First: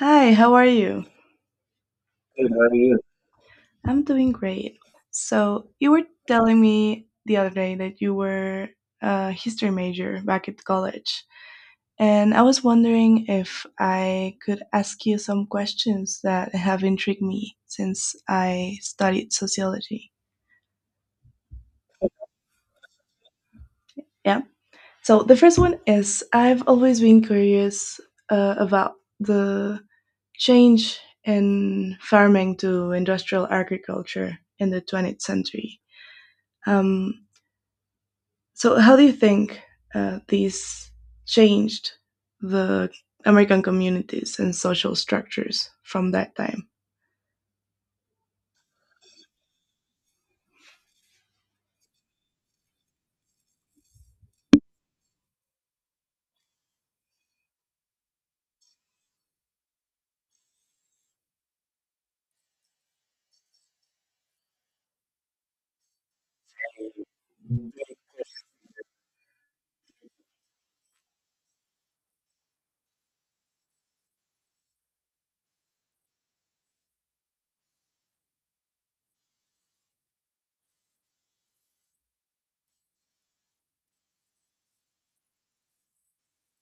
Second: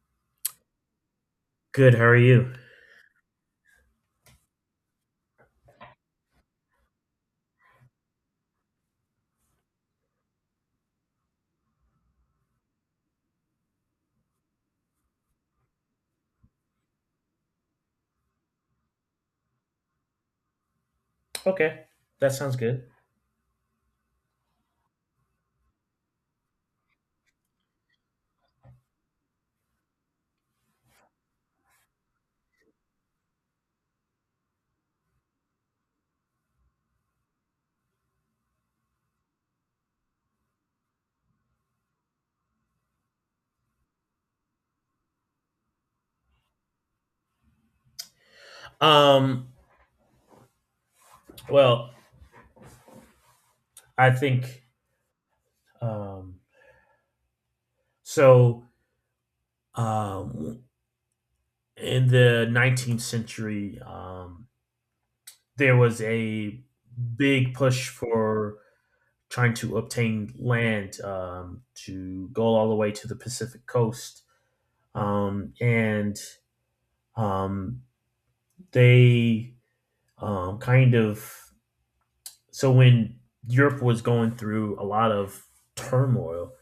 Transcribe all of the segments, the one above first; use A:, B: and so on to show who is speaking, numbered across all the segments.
A: Hi, how are you?
B: Good. How are
A: Good,
B: you?
A: how are you? I'm doing great. So, you were telling me the other day that you were a history major back at college. And I was wondering if I could ask you some questions that have intrigued me since I studied sociology.
B: Okay, that sounds good.
A: Yeah. So, the first one is I've always been curious about the change in farming to industrial agriculture in the 20th century. Um, so, how do you think these changed the American communities and social structures from that time?
B: Um. Well, I think. Um. So um, in the 19th century, there was a big push for trying to obtain land to go all the way to the Pacific coast. Um, and um, they um, kind of so when Europe was going through a lot of turmoil,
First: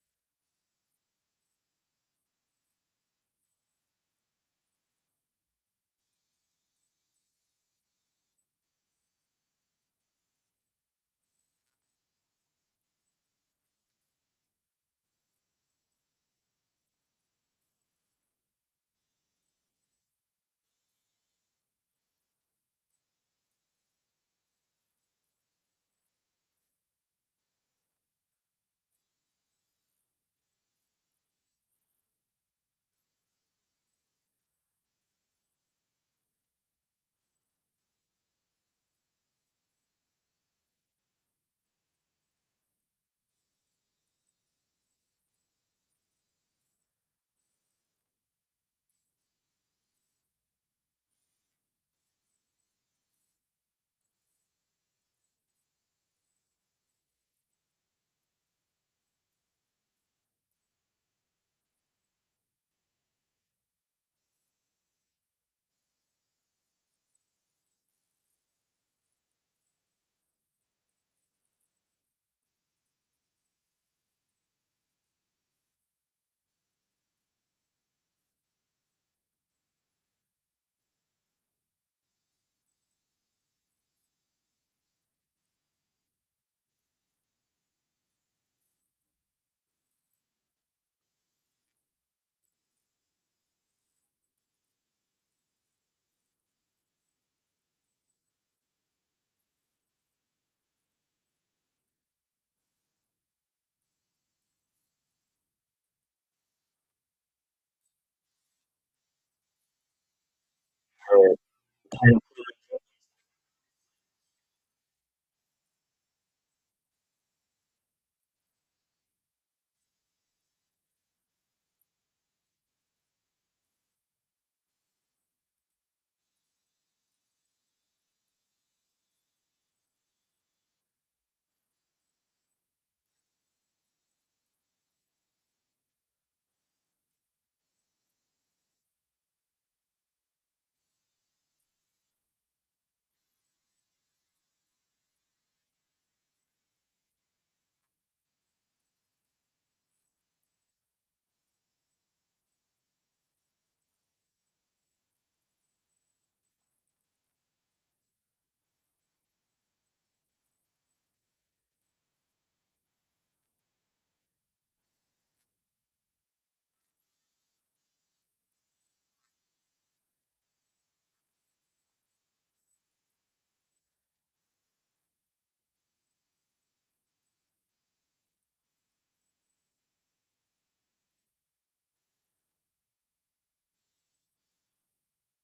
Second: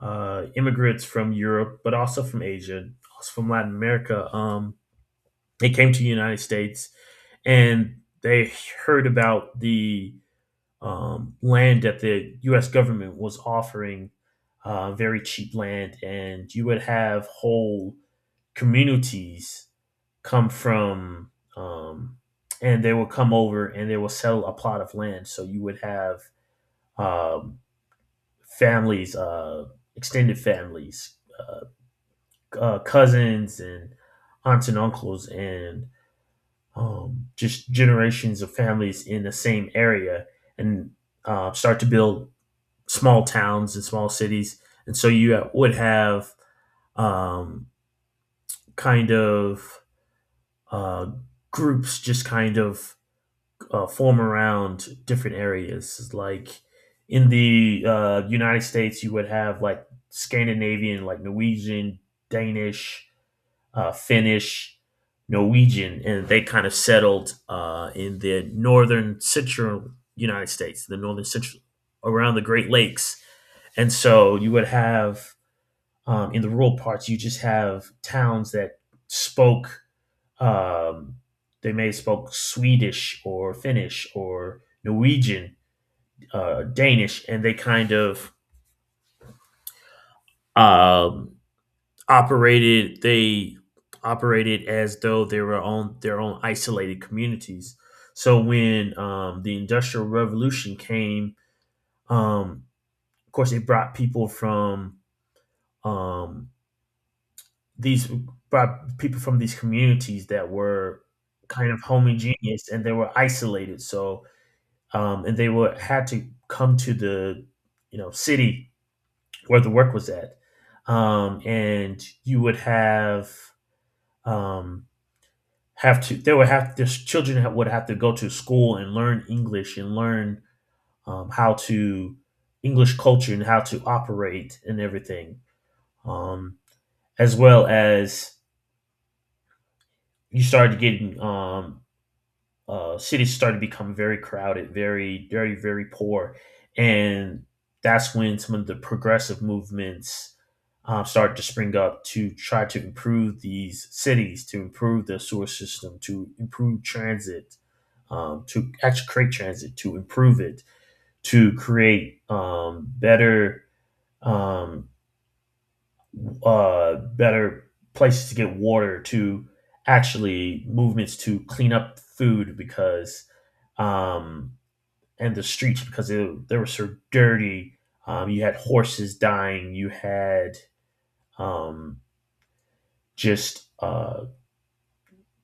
B: immigrants from Europe, but also from Asia, also from Latin America, they came to the United States and they heard about the land that the U.S. government was offering, very cheap land, and you would have whole communities come from, um, and they will come over and they will sell a plot of land. So you would have um, families, extended families, cousins and aunts and uncles, and just generations of families in the same area, and start to build small towns and small cities. And so you would have um, kind of uh, groups just kind of form around different areas. Like in the United States, you would have like Scandinavian, like Norwegian, Danish, Finnish, Norwegian, and they kind of settled in the northern central United States, the northern central around the Great Lakes. And so you would have in the rural parts, you just have towns that spoke um, they may have spoke Swedish or Finnish or Norwegian, Danish, and they kind of um, operated. They operated as though they were on their own isolated communities. So when the Industrial Revolution came, um, of course, it um, these brought people from these communities that were kind of homogeneous and they were isolated. So, and they were had to come to the city where the work was at, and you would um, have to they would have their children would have to go to school and learn English and learn how to English culture and how to operate and everything, um, as well as you started getting cities started to become very crowded, very, very, very poor, and that's when some of the progressive movements started to spring up to try to improve these cities, to improve the sewer system, to improve transit, to actually create transit, to improve it, to create um, better places to get water to actually movements to clean up food because um, and the streets because they were so dirty. You had horses dying. You had um, just uh,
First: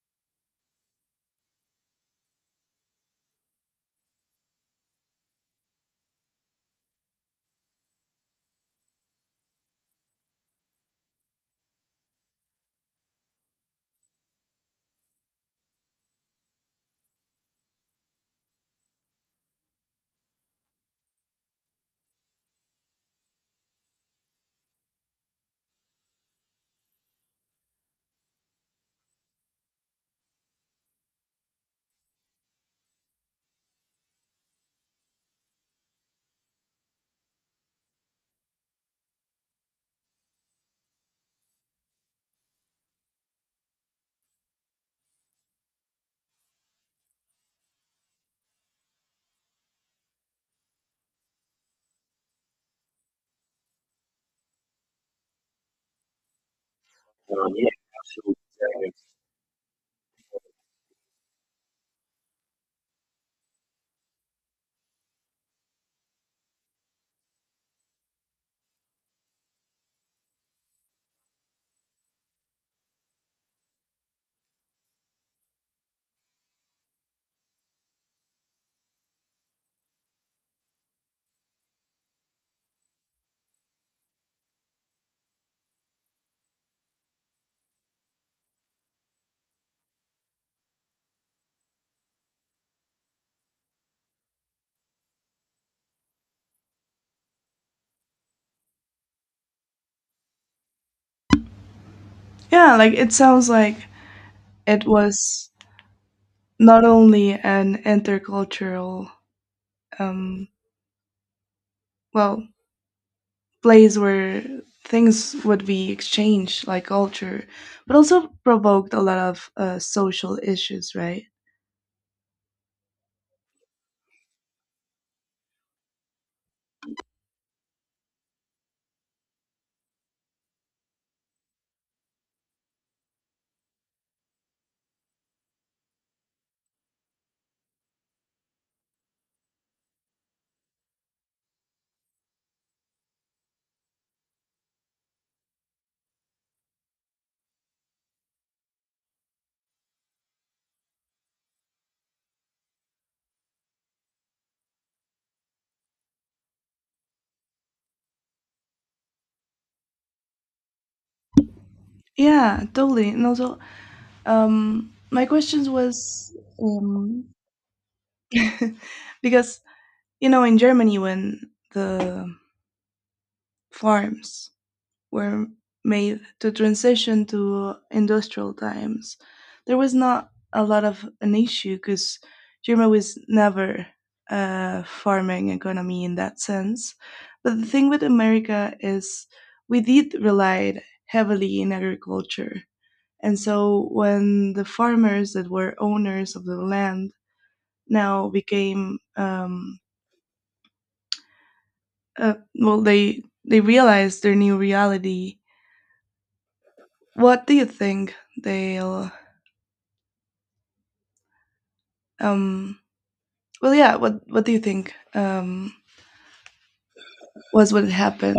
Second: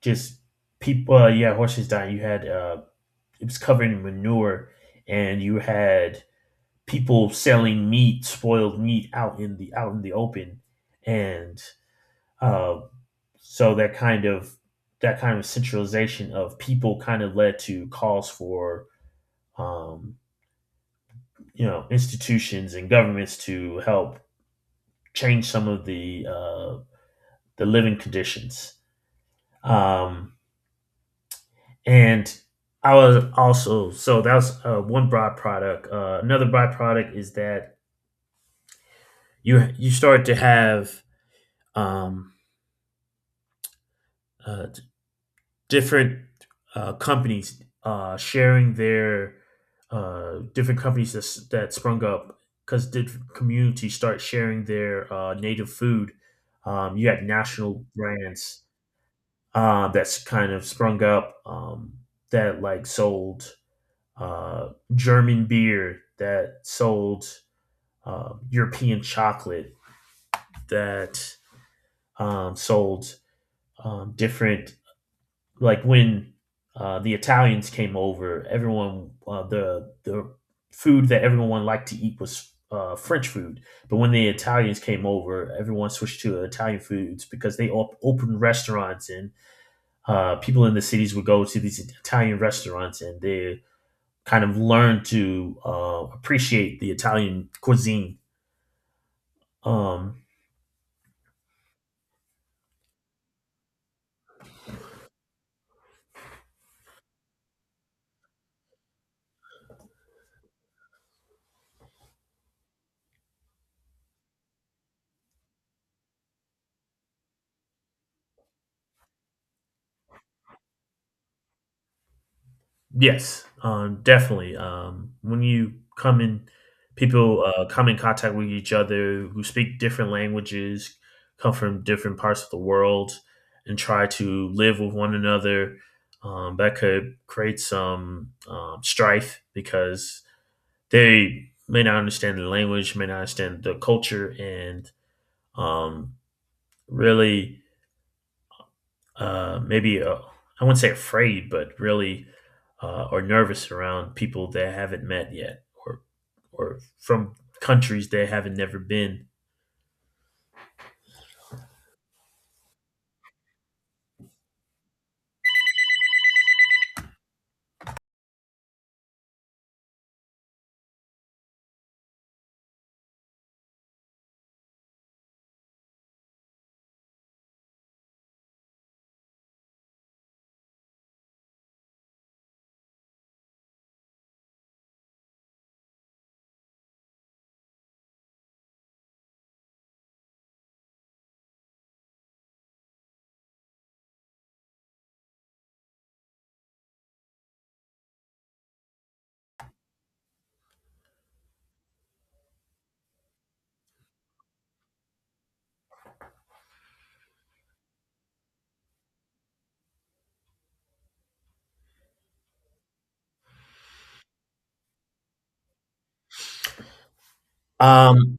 B: just people. Yeah, horses dying. You had It was covered in manure, and you had people selling meat, spoiled meat out in the open, and uh, so that kind of centralization of people kind of led to calls for um, institutions and governments to help change some of the living conditions. Um, and I was also so That was one byproduct. Another byproduct is that you start to have um, uh, different companies sharing their different companies that sprung up because different communities start sharing their native food. You had national brands that's kind of sprung up that like sold uh, German beer, that sold European chocolate, that sold different like when the Italians came over, everyone the food that everyone liked to eat was French food. But when the Italians came over, everyone switched to Italian foods because they opened restaurants and people in the cities would go to these Italian restaurants and they kind of learned to appreciate the Italian cuisine. Um,
A: Yeah, like it sounds like it was not only an intercultural, um, well, place where things would be exchanged, like culture, but also provoked a lot of social issues, right?
B: Yes, definitely. When you come in, people come in contact with each other who speak different languages, come from different parts of the world, and try to live with one another. That could create some strife because they may not understand the language, may not understand the culture, and um, really maybe I wouldn't say afraid, but really or nervous around people they haven't met yet, or from countries they haven't never been.
A: Yeah, totally. And also, my questions was um, because you know in Germany when the farms were made to transition to industrial times, there was not a lot of an issue because Germany was never a farming economy in that sense. But the thing with America is we did relied heavily in agriculture. And so when the farmers that were owners of the land now became well they realize their new reality, what do you think they'll um well, yeah, what do you think was what happened?
B: Um,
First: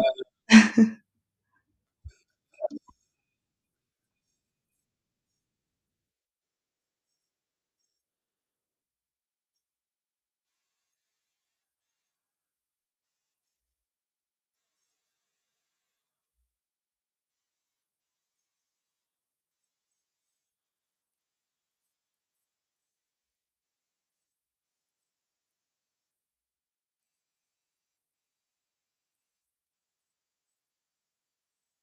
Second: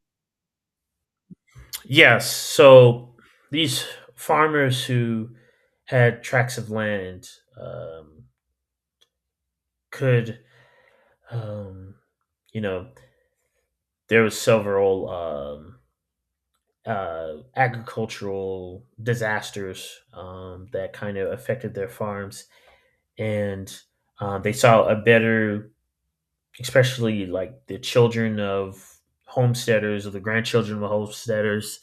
B: yes, so these farmers who had tracts of land um, could, um, you know, there was several agricultural disasters that kind of affected their farms and they saw a better, especially like the children of homesteaders or the grandchildren of homesteaders.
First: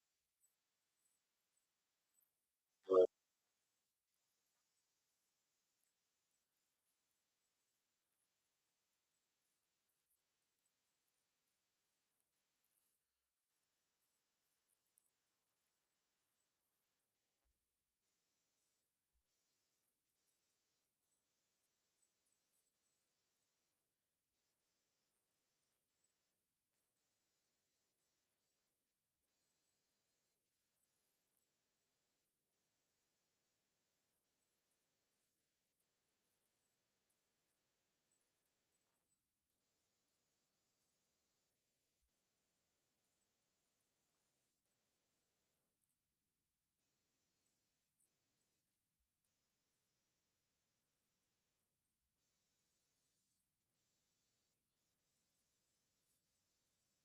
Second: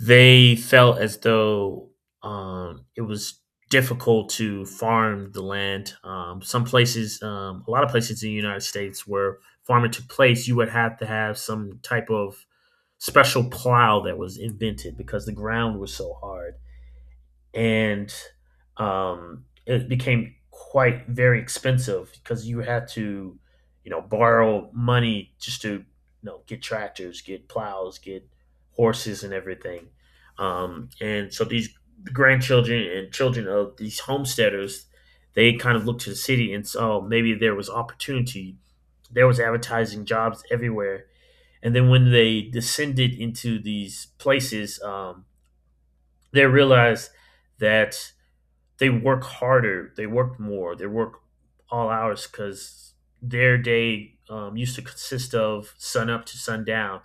B: They felt as though it was difficult to farm the land. A lot of places in the United States, where farming took place, you would have to have some type of special plow that was invented because the ground was so hard and it became quite very expensive because you had to, borrow money just to, get tractors, get plows, get horses, and everything. And so these grandchildren and children of these homesteaders, they kind of looked to the city and saw maybe there was opportunity. There was advertising jobs everywhere. And then when they descended into these places, they realized that they work harder, they work more, they work all hours because their day used to consist of sun up to sundown.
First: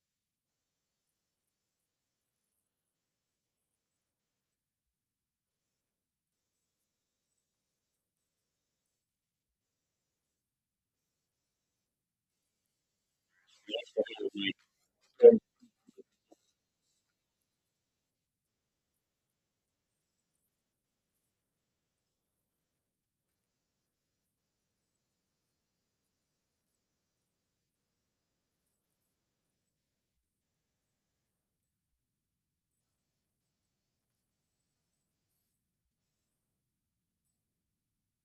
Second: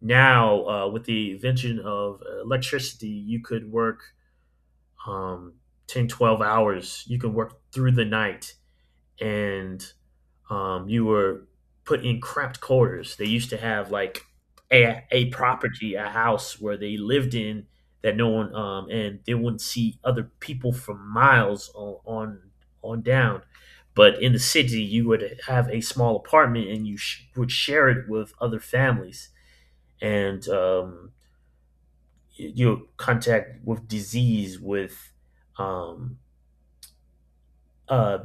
B: Now, with the invention of electricity, you could work um, 10, 12 hours. You can work through the night and you were put in cramped quarters. They used to have like a property, a house where they lived in that no one, and they wouldn't see other people for miles on down. But in the city, you would have a small apartment and you would share it with other families. And contact with disease, with um, uh,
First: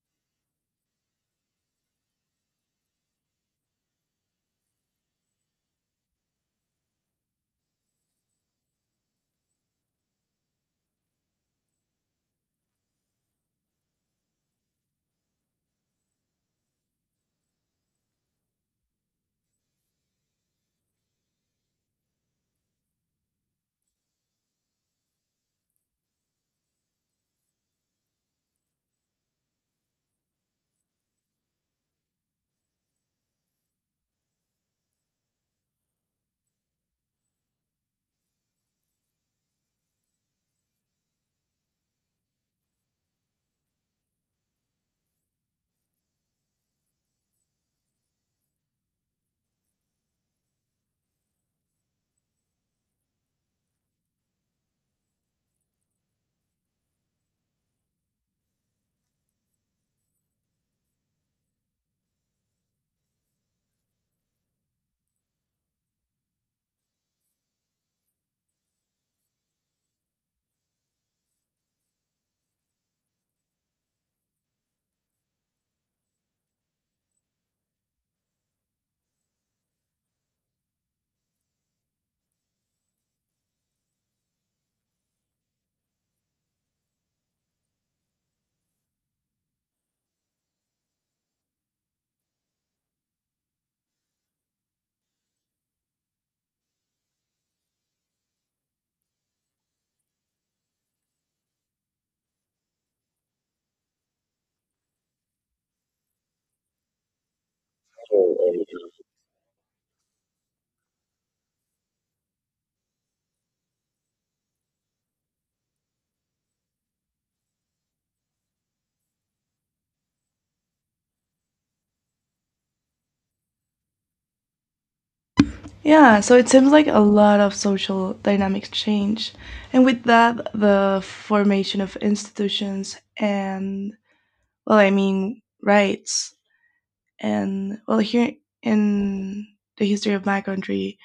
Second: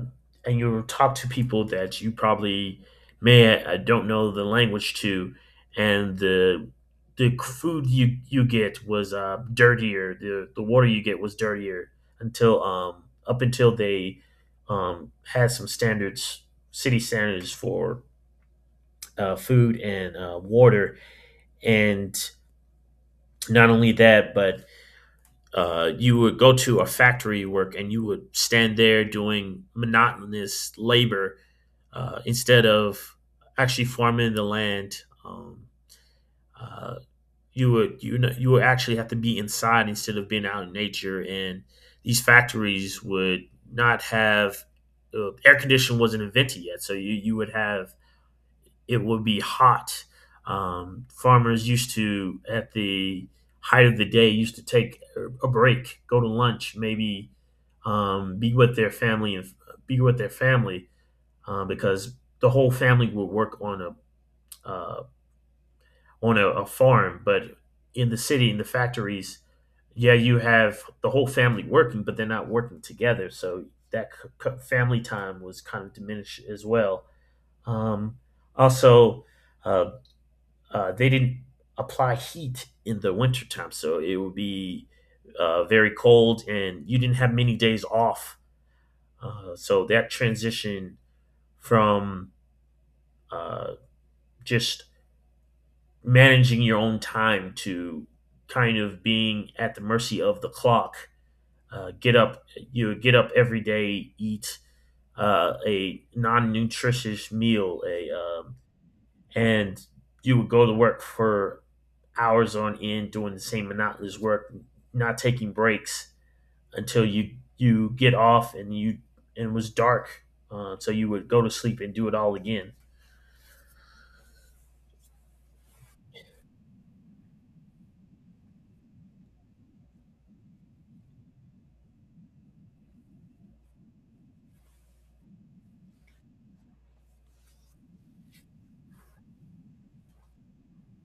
B: and you talk to people that you probably may don't know the language to, and the food you get was dirtier. The water you get was dirtier until up until they had some standards, city standards for food and water, and not only that, but you would go to a factory work and you would stand there doing monotonous labor instead of actually farming the land, uh, you would you would actually have to be inside instead of being out in nature, and these factories would not have air conditioning wasn't invented yet, so you would have it would be hot. Farmers used to at the height of the day used to take a break, go to lunch, maybe be with their family and be with their family because the whole family would work on a uh, a farm, but in the city in the factories, yeah, you have the whole family working, but they're not working together, so that family time was kind of diminished as well. Um, Also, uh, they didn't apply heat in the wintertime, so it would be very cold, and you didn't have many days off. So that transition from uh, just managing your own time to kind of being at the mercy of the clock. Uh, get up, you get up every day, eat a non-nutritious meal, a and you would go to work for hours on end doing the same monotonous work, not taking breaks until you get off and you and it was dark, so you would go to sleep and do it all again.
A: Yeah, so it seems like a lot of social dynamics change, and with that the formation of institutions and, well, I mean, rights. And well, here in the history of my country,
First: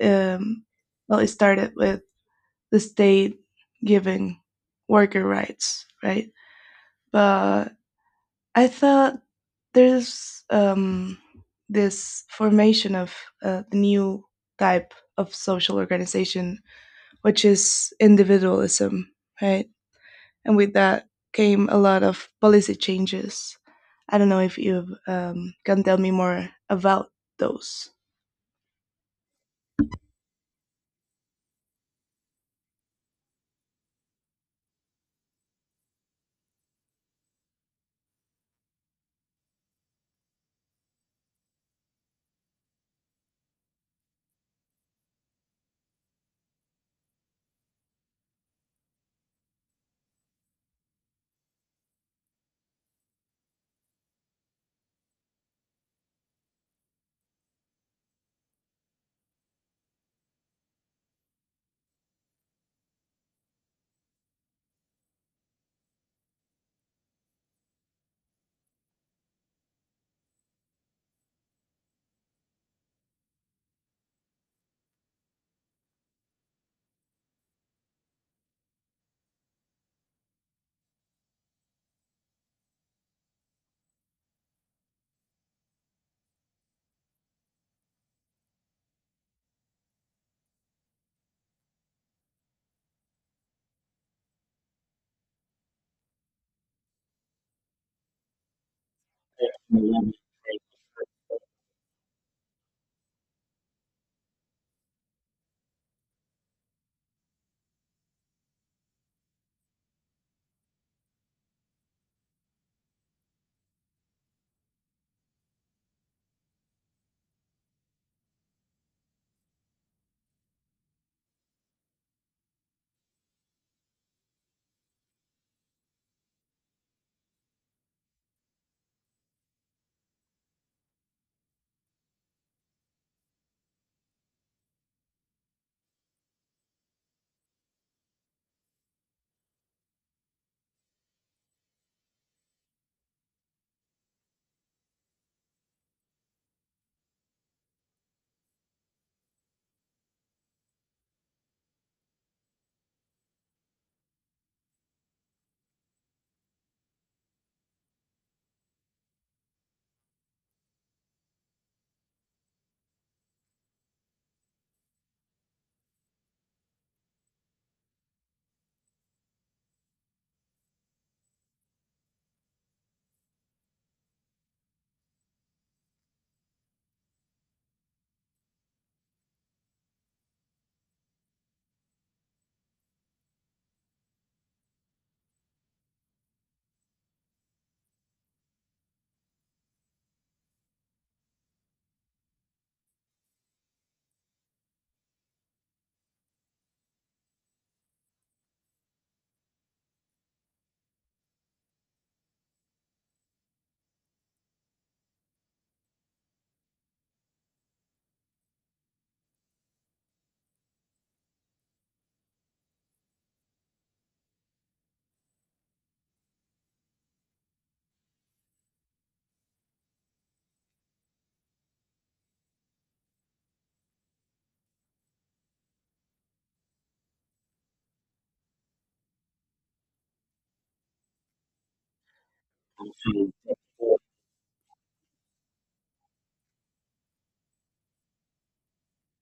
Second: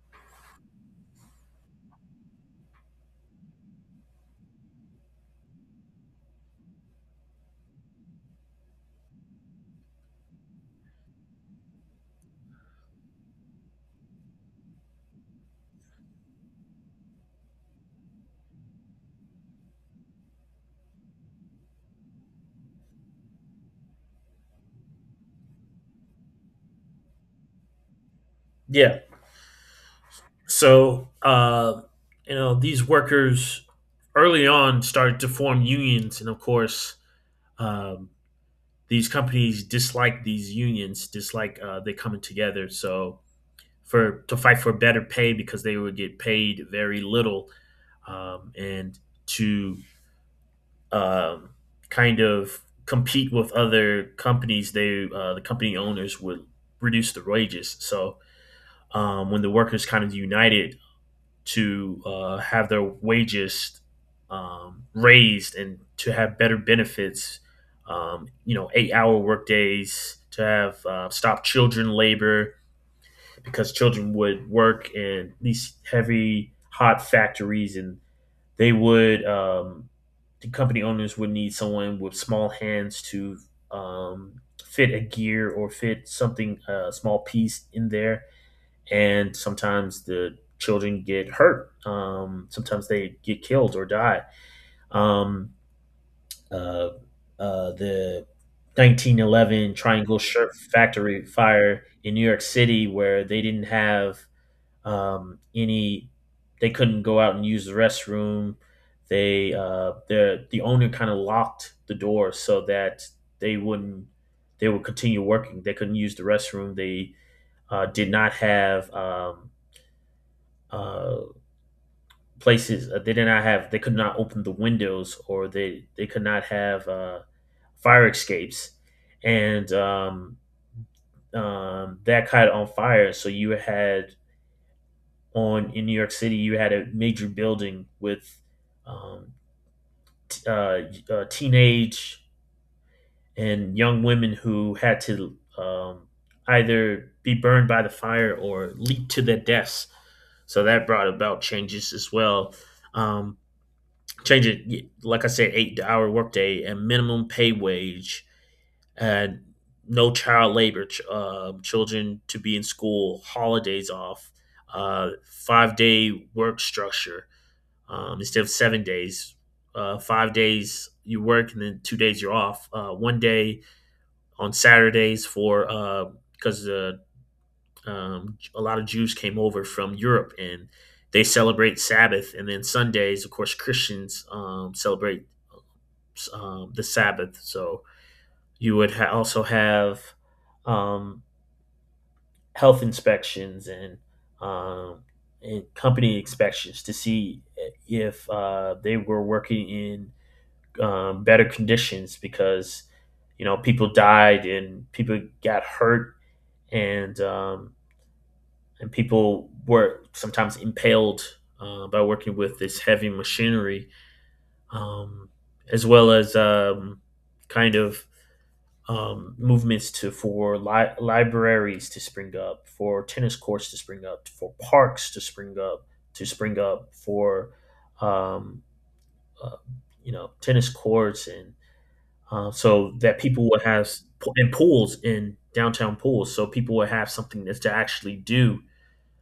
A: um well, it started with the state giving worker rights, right? But I thought there's this formation of a new type of social organization, which is individualism, right? And with that came a lot of policy changes. I don't know if you can tell me more about those.
B: Yeah, so these workers early on started to form unions, and of course, um, these companies dislike these unions, dislike they coming together. So, for to fight for better pay because they would get paid very little, and to um, kind of compete with other companies, the company owners would reduce the wages. So, when the workers kind of united, to have their wages raised and to have better benefits. 8-hour work days to have stop children labor because children would work in these heavy, hot factories, and they would um, the company owners would need someone with small hands to fit a gear or fit something a small piece in there and sometimes the children get hurt. Sometimes they get killed or die. Um, uh, the 1911 Triangle Shirt Factory fire in New York City, where they didn't have any, they couldn't go out and use the restroom. The owner kind of locked the door so that they wouldn't they would continue working. They couldn't use the restroom. They did not have uh, places, they did not have, they could not open the windows, or they could not have fire escapes, and that caught on fire. So you had, on in New York City, you had a major building with um, t- uh, teenage and young women who had to either be burned by the fire or leap to their deaths. So that brought about changes as well. um, Change it, like I said, 8-hour workday and minimum pay wage, and no child labor, children to be in school, holidays off, 5-day work structure, instead of 7 days. 5 days you work and then 2 days you're off, one day on Saturdays, for because a lot of Jews came over from Europe and they celebrate Sabbath, and then Sundays of course Christians celebrate the Sabbath. So you would also have um, health inspections and um, company inspections to see if they were working in better conditions, because you know people died and people got hurt, and um, and people were sometimes impaled by working with this heavy machinery, um, as well as kind of movements to, for libraries to spring up, for tennis courts to spring up, for parks to spring up for um, uh, you know tennis courts, and so that people would have,
A: Yeah.
B: and pools, in downtown pools, so people would have something that's to actually do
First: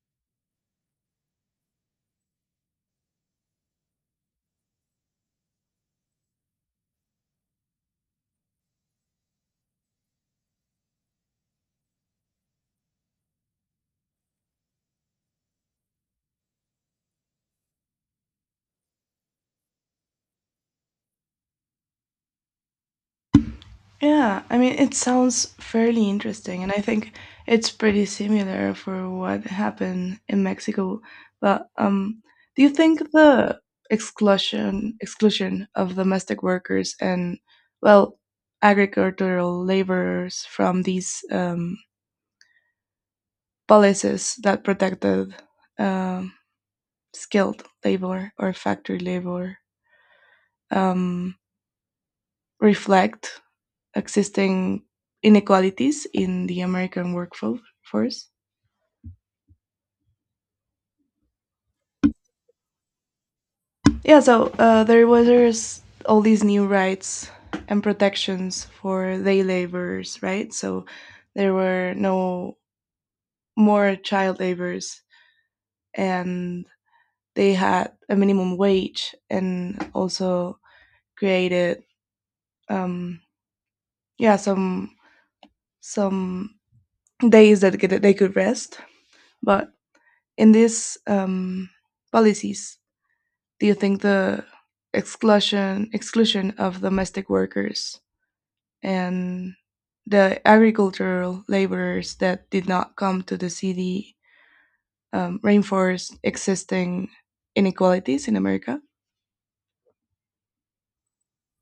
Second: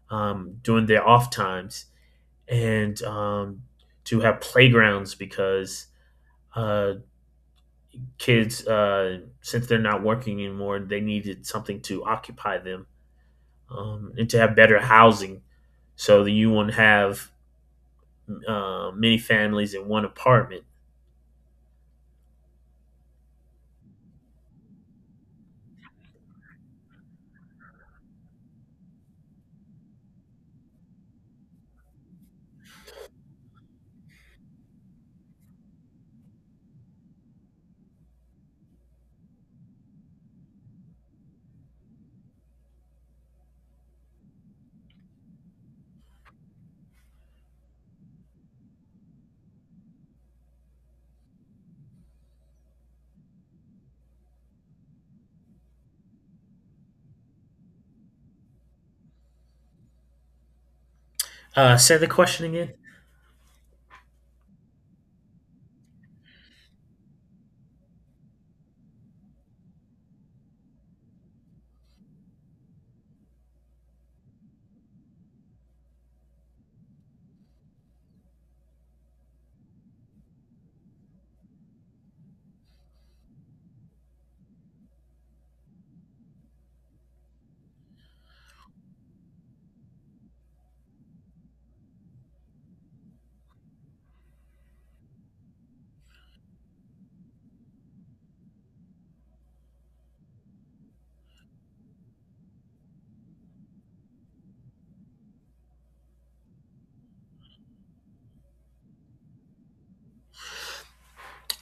B: during their off times, and to have playgrounds because uh, kids, since they're not working anymore, they needed something to occupy them, and to have better housing so that you wouldn't have many families in one apartment.
A: Yeah, I mean, it sounds fairly interesting, and I think it's pretty similar for what happened in Mexico. But do you think the exclusion of domestic workers and, well, agricultural laborers from these policies that protected um skilled labor or factory labor um, reflect existing inequalities in the American workforce?
B: Say the question again.
A: Yeah, so there was all these new rights and protections for day laborers, right? So there were no more child labors, and they had a minimum wage, and also created um, yeah, some days that get- they could rest. But in these policies, do you think the exclusion of domestic workers and the agricultural laborers that did not come to the city reinforced existing inequalities in America?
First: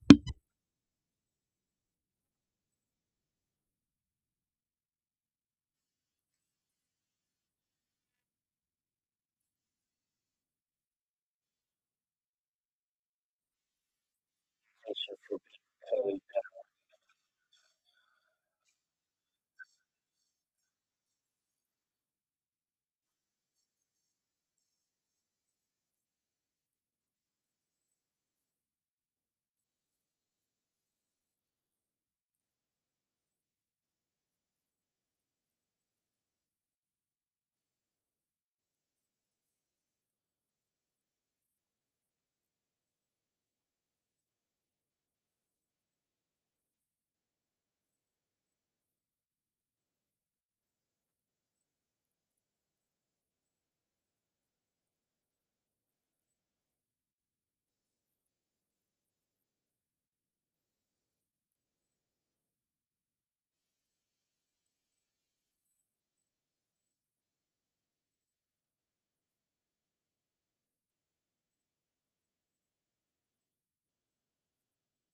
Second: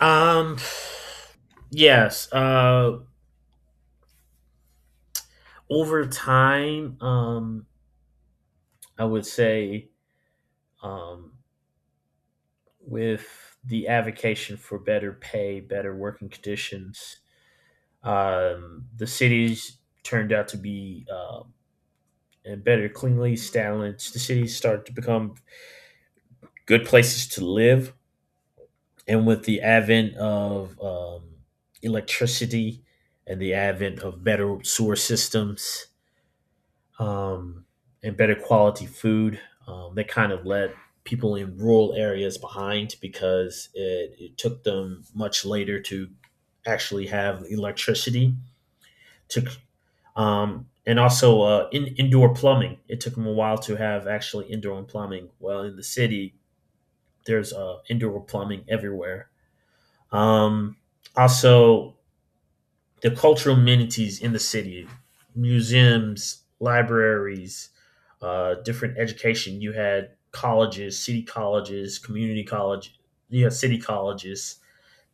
B: um, yes. Over time, I would say, um, with the advocation for better pay, better working conditions, the cities turned out to be and better cleanly established, the cities start to become good places to live. And with the advent of electricity and the advent of better sewer systems, um, and better quality food, that kind of led people in rural areas behind because it took them much later to actually have electricity, to and also indoor plumbing. It took them a while to have actually indoor plumbing. Well, in the city, there's indoor plumbing everywhere. Um, Also, the cultural amenities in the city, museums, libraries, different education. You had colleges, city colleges, community college, you had city colleges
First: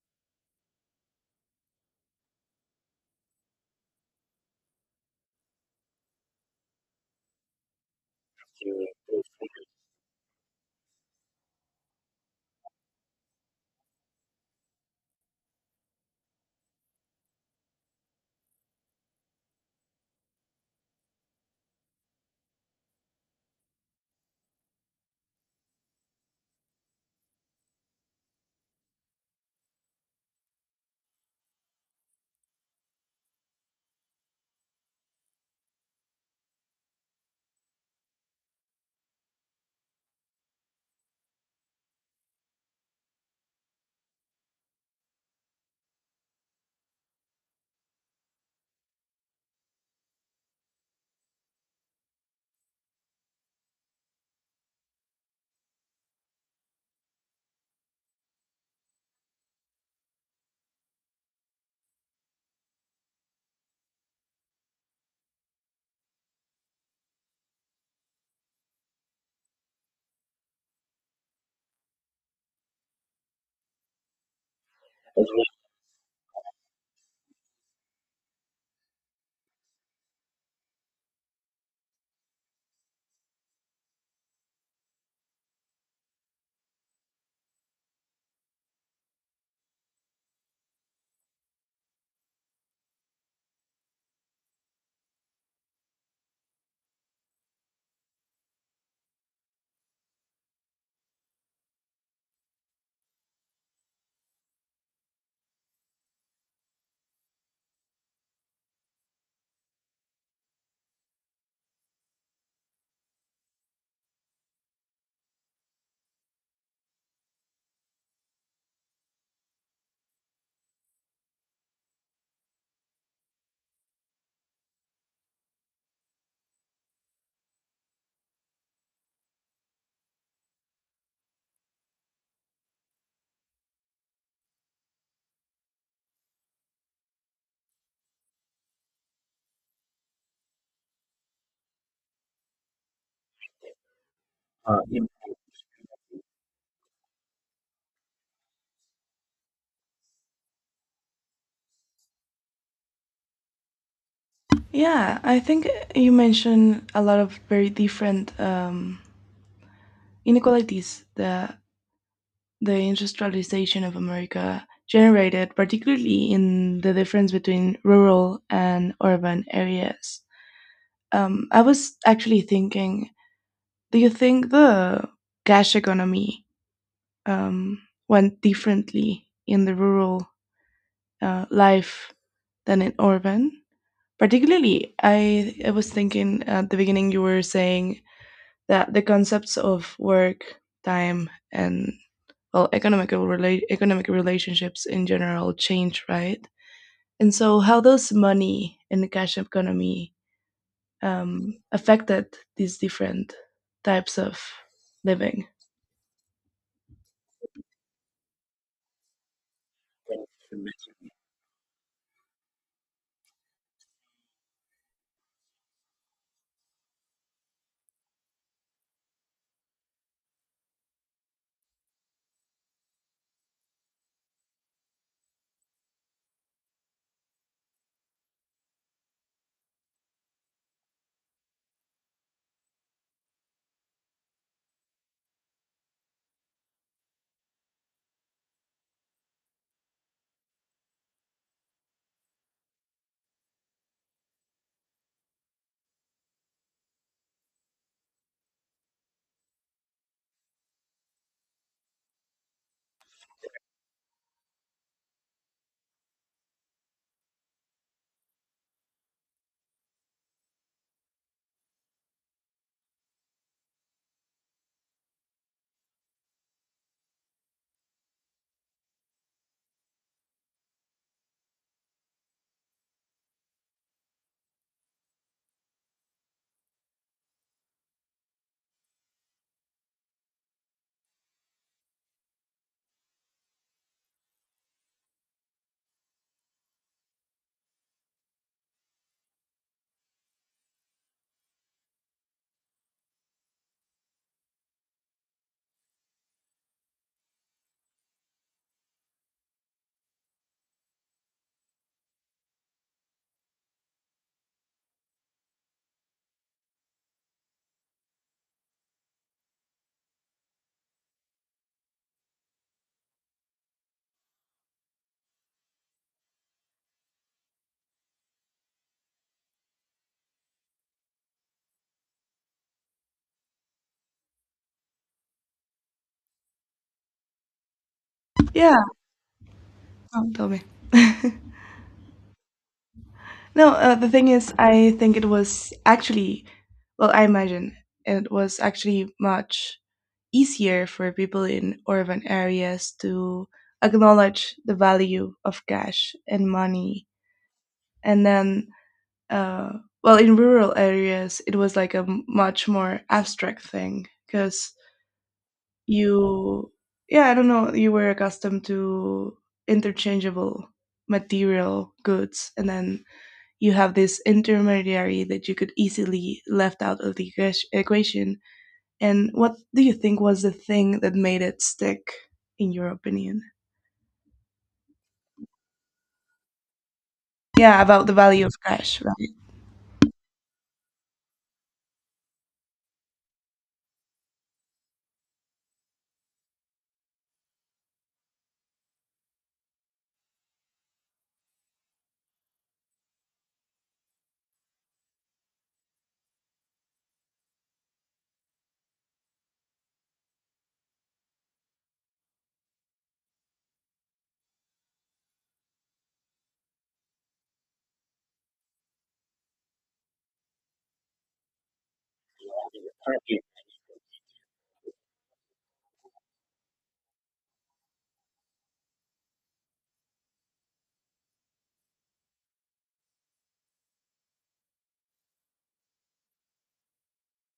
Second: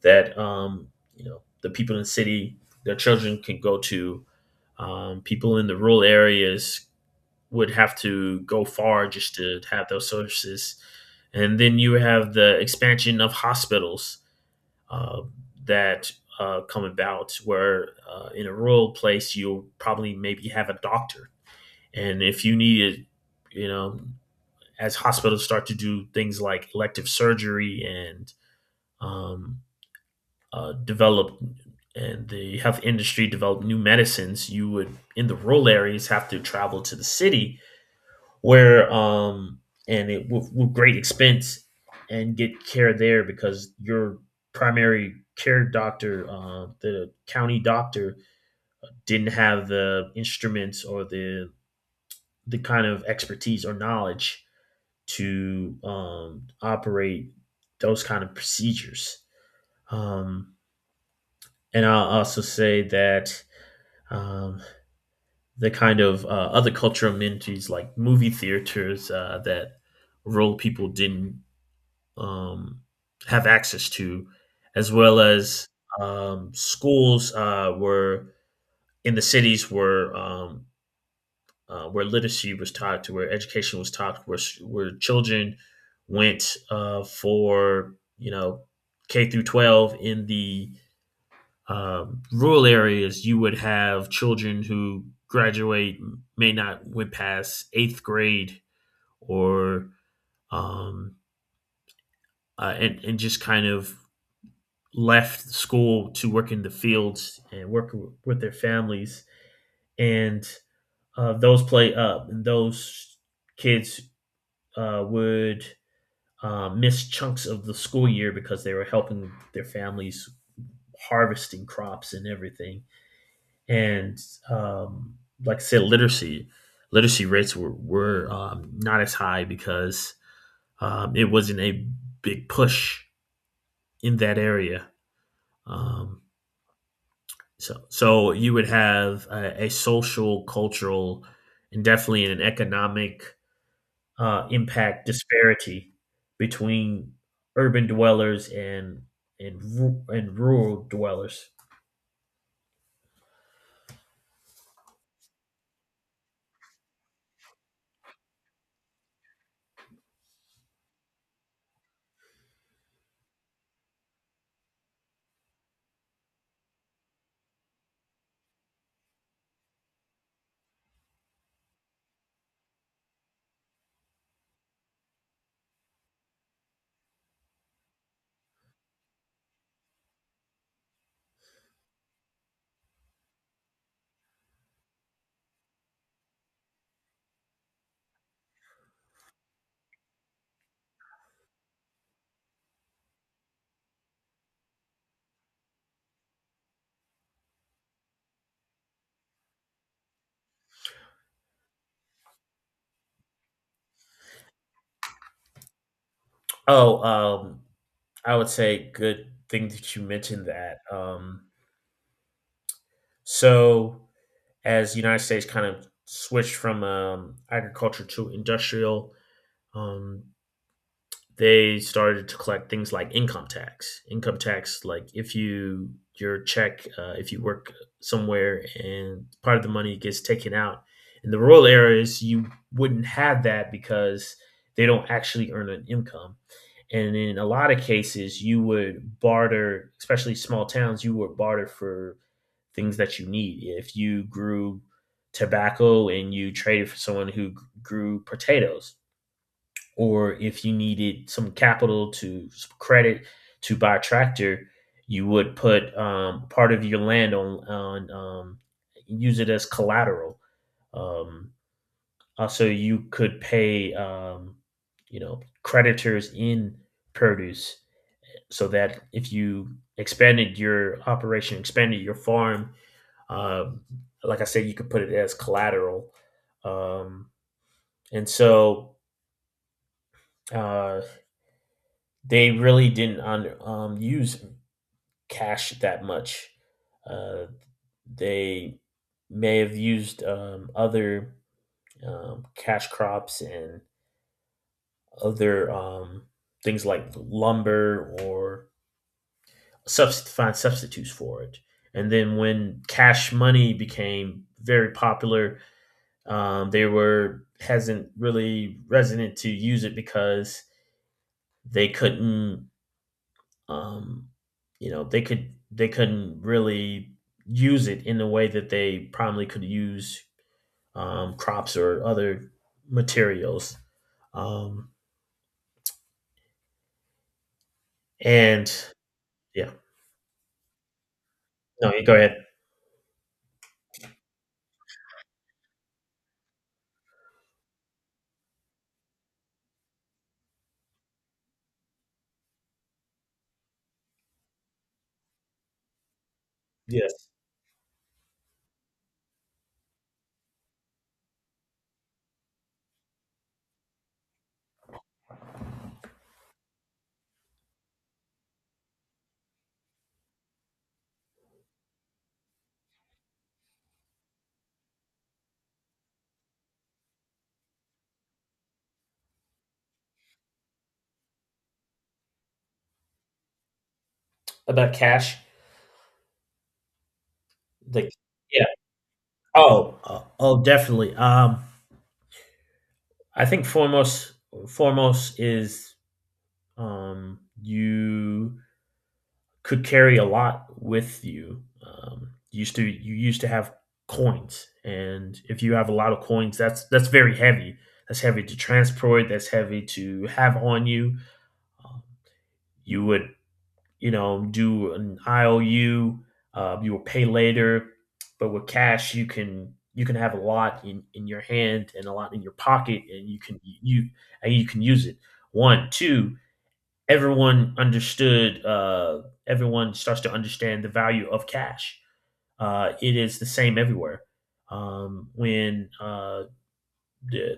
B: that you know the people in the city, their children can go to. People in the rural areas would have to go far just to have those services. And then you have the expansion of hospitals uh, that come about, where in a rural place, you'll probably maybe have a doctor. And if you need it, you know, as hospitals start to do things like elective surgery, and um, develop, and the health industry develop new medicines, you would in the rural areas have to travel to the city, where and it, with great expense, and get care there because your primary care doctor, the county doctor, didn't have the instruments or the kind of expertise or knowledge to operate those kind of procedures. Um, and I'll also say that um, the kind of other cultural amenities like movie theaters, that rural people didn't um, have access to, as well as schools, were in the cities, were where literacy was taught, to where education was taught, where children went for, you know, K through 12 in the rural areas. You would have children who graduate may not went past eighth grade, or um, and just kind of left school to work in the fields and work with their families. And those play up, and those kids would miss chunks of the school year because they were helping their families harvesting crops and everything. And um, like I said, literacy rates were not as high because it wasn't a big push in that area. Um, so you would have a social, cultural, and definitely an economic impact
A: In-
B: disparity between urban dwellers and rural dwellers.
A: Yeah, I think you mentioned a lot of very different inequalities that the industrialization of America generated, particularly in the difference between rural and urban areas. I was actually thinking, do you think the cash economy um, went differently in the rural life than in urban? Particularly, I was thinking at the beginning you were saying that the concepts of work, time, and, well, economic relationships in general change, right? And so how does money in the cash economy affected these different types of living?
B: Oh, I would say, good thing that you mentioned that. So, as the United States kind of switched from agriculture to industrial, um, they started to collect things like income tax. Income tax, like if you, your check, if you work somewhere and part of the money gets taken out, in the rural areas, you wouldn't have that because they don't actually earn an income. And in a lot of cases, you would barter, especially small towns, you would barter for things that you need. If you grew tobacco and you traded for someone who grew potatoes, or if you needed some capital to some credit to buy a tractor, you would put part of your land on, use it as collateral. Um, Also, you could pay, you know, creditors in produce, so that if you expanded your operation, expanded your farm, um, like I said, you could put it as collateral. Um, and so uh, They really didn't un use cash that much. Uh, they may have used, other, cash crops and other, things like lumber, or subst find substitutes for it. And then when cash money became very popular, they were hasn't really resonant to use it because they couldn't. Um, you know, they couldn't really use it in the way that they probably could use crops or other materials. Um, and
A: Yeah.
B: Yeah.
A: Oh, tell me.
B: No, you go ahead.
A: No, the thing is I think it was actually, well, I imagine it was actually much easier for people in urban areas to acknowledge the value of cash and money.
B: Yes,
A: And then uh, well, in rural areas it was like a much more abstract thing because you, yeah, I don't know, you were accustomed to interchangeable material goods, and then you have this intermediary that you could easily left out of the equation. And what do you think was the thing that made it stick, in your opinion?
B: about cash.
A: Yeah, about
B: Like,
A: the value of
B: yeah.
A: cash.
B: Oh, definitely. I think foremost is, you could carry a lot with you. Used to, you used to have coins, and if you have a lot of coins, that's very heavy. That's heavy to transport. That's heavy to have on you. Um, you would, you know, do an IOU. You will pay later, but with cash, you can have a lot in, your hand and a lot in your pocket,
A: Right.
B: and you can use it. One, two, everyone understood. Everyone starts to understand the value of cash. It is the same everywhere. When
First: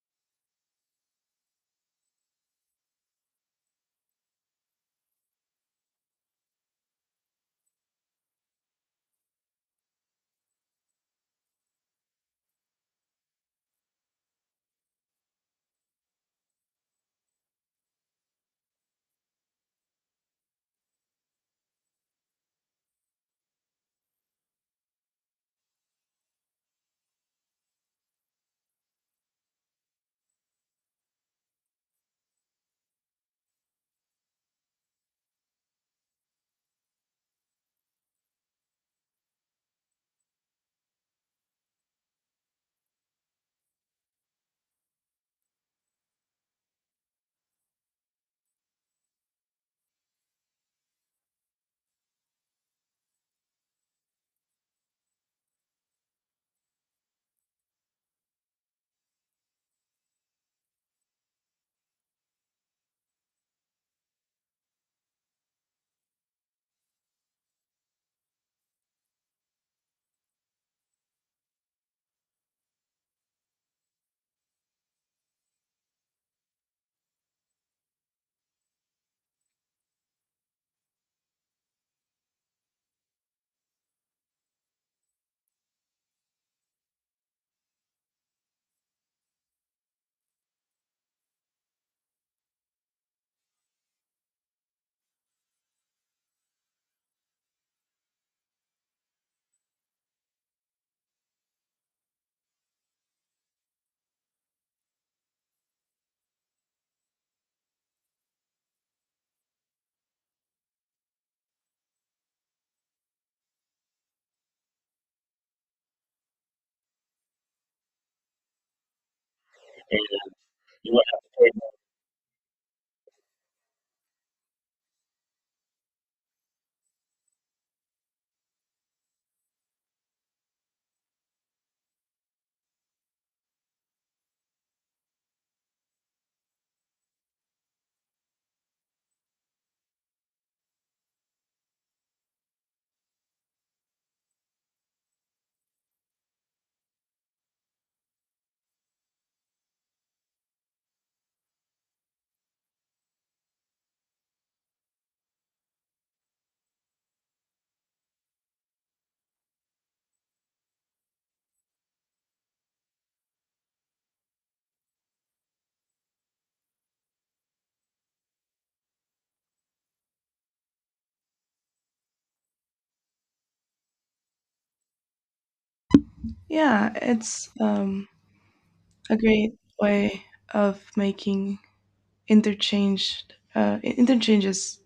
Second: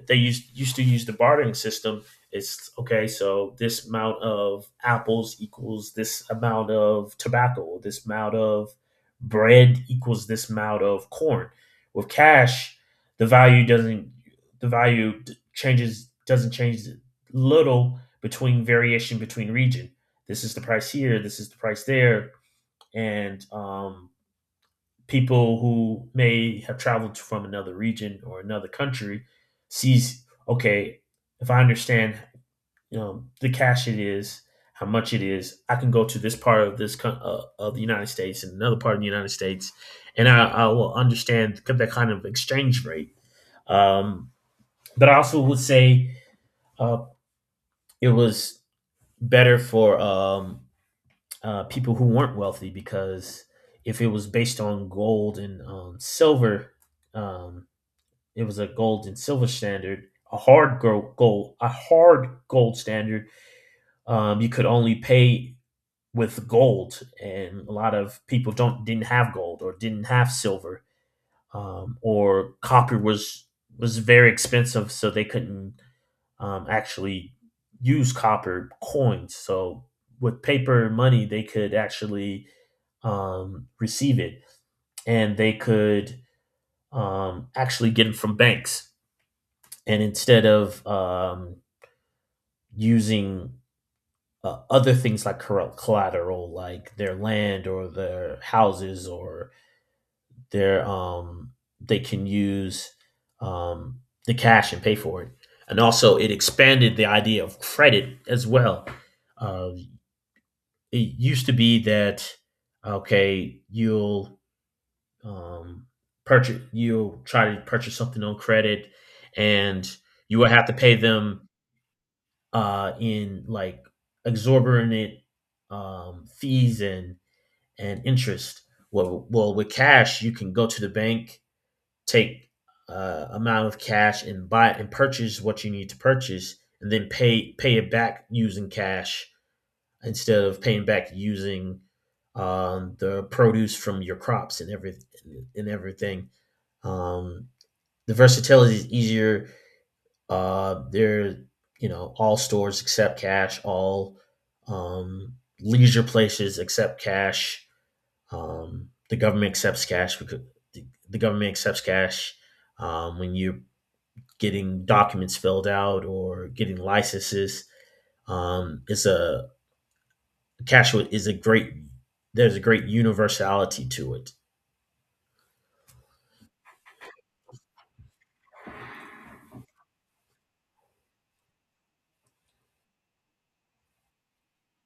B: they used to use the bartering system. It's okay, so this amount of apples equals this amount of tobacco. This amount of bread equals this amount of corn. With cash, the value doesn't the value changes doesn't change, little between variation between region. This is the price here. This is the price there, and people who may have traveled from another region or another country sees, okay, if I understand, you know, the cash, it is, how much it is, I can go to this part of this of the United States and another part of the United States, and I will understand that kind of exchange rate. um, but I also would say, uh, it was better for, people who weren't wealthy, because if it was based on gold and silver. um, It was a gold and silver standard, a hard a hard gold standard. You could only pay with gold, and a lot of people don't didn't have gold or didn't have silver, or copper was very expensive, so they couldn't actually use copper coins. So with paper money, they could actually receive it, and they could actually get it from banks. And instead of using other things like collateral, like their land or their houses or their, they can use um, the cash and pay for it. And also, it expanded the idea of credit as well. Uh, it used to be that, okay, um, you'll try to purchase something on credit, and you will have to pay them in like exorbitant fees and interest. Well, with cash, you can go to the bank, take amount of cash, and buy and purchase what you need to purchase, and then pay it back using cash instead of paying back using the produce from your crops and everything. Um, the versatility is easier, they're, you know, all stores accept cash, all um, leisure places accept cash. The government accepts cash because the, government accepts cash when you're getting documents filled out or getting licenses. It's a Cash is a great there's a great universality to it.
A: Yeah, it's a great way of making interchange, interchanges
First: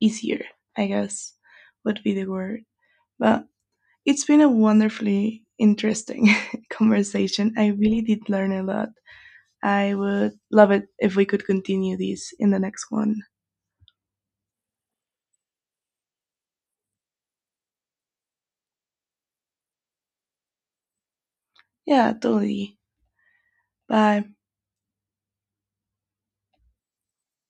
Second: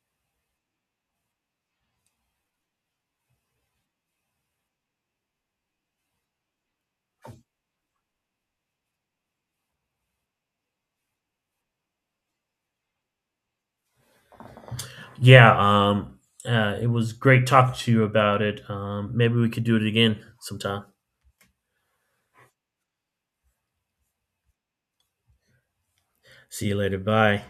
A: easier, I guess would be the word. But it's been a wonderfully interesting conversation. I really did learn a lot. I would love it if we could continue this in the next one.
B: Yeah. It was great talking to you about it. Maybe we could do it again sometime.
A: Yeah, totally. Bye.
B: See you later. Bye.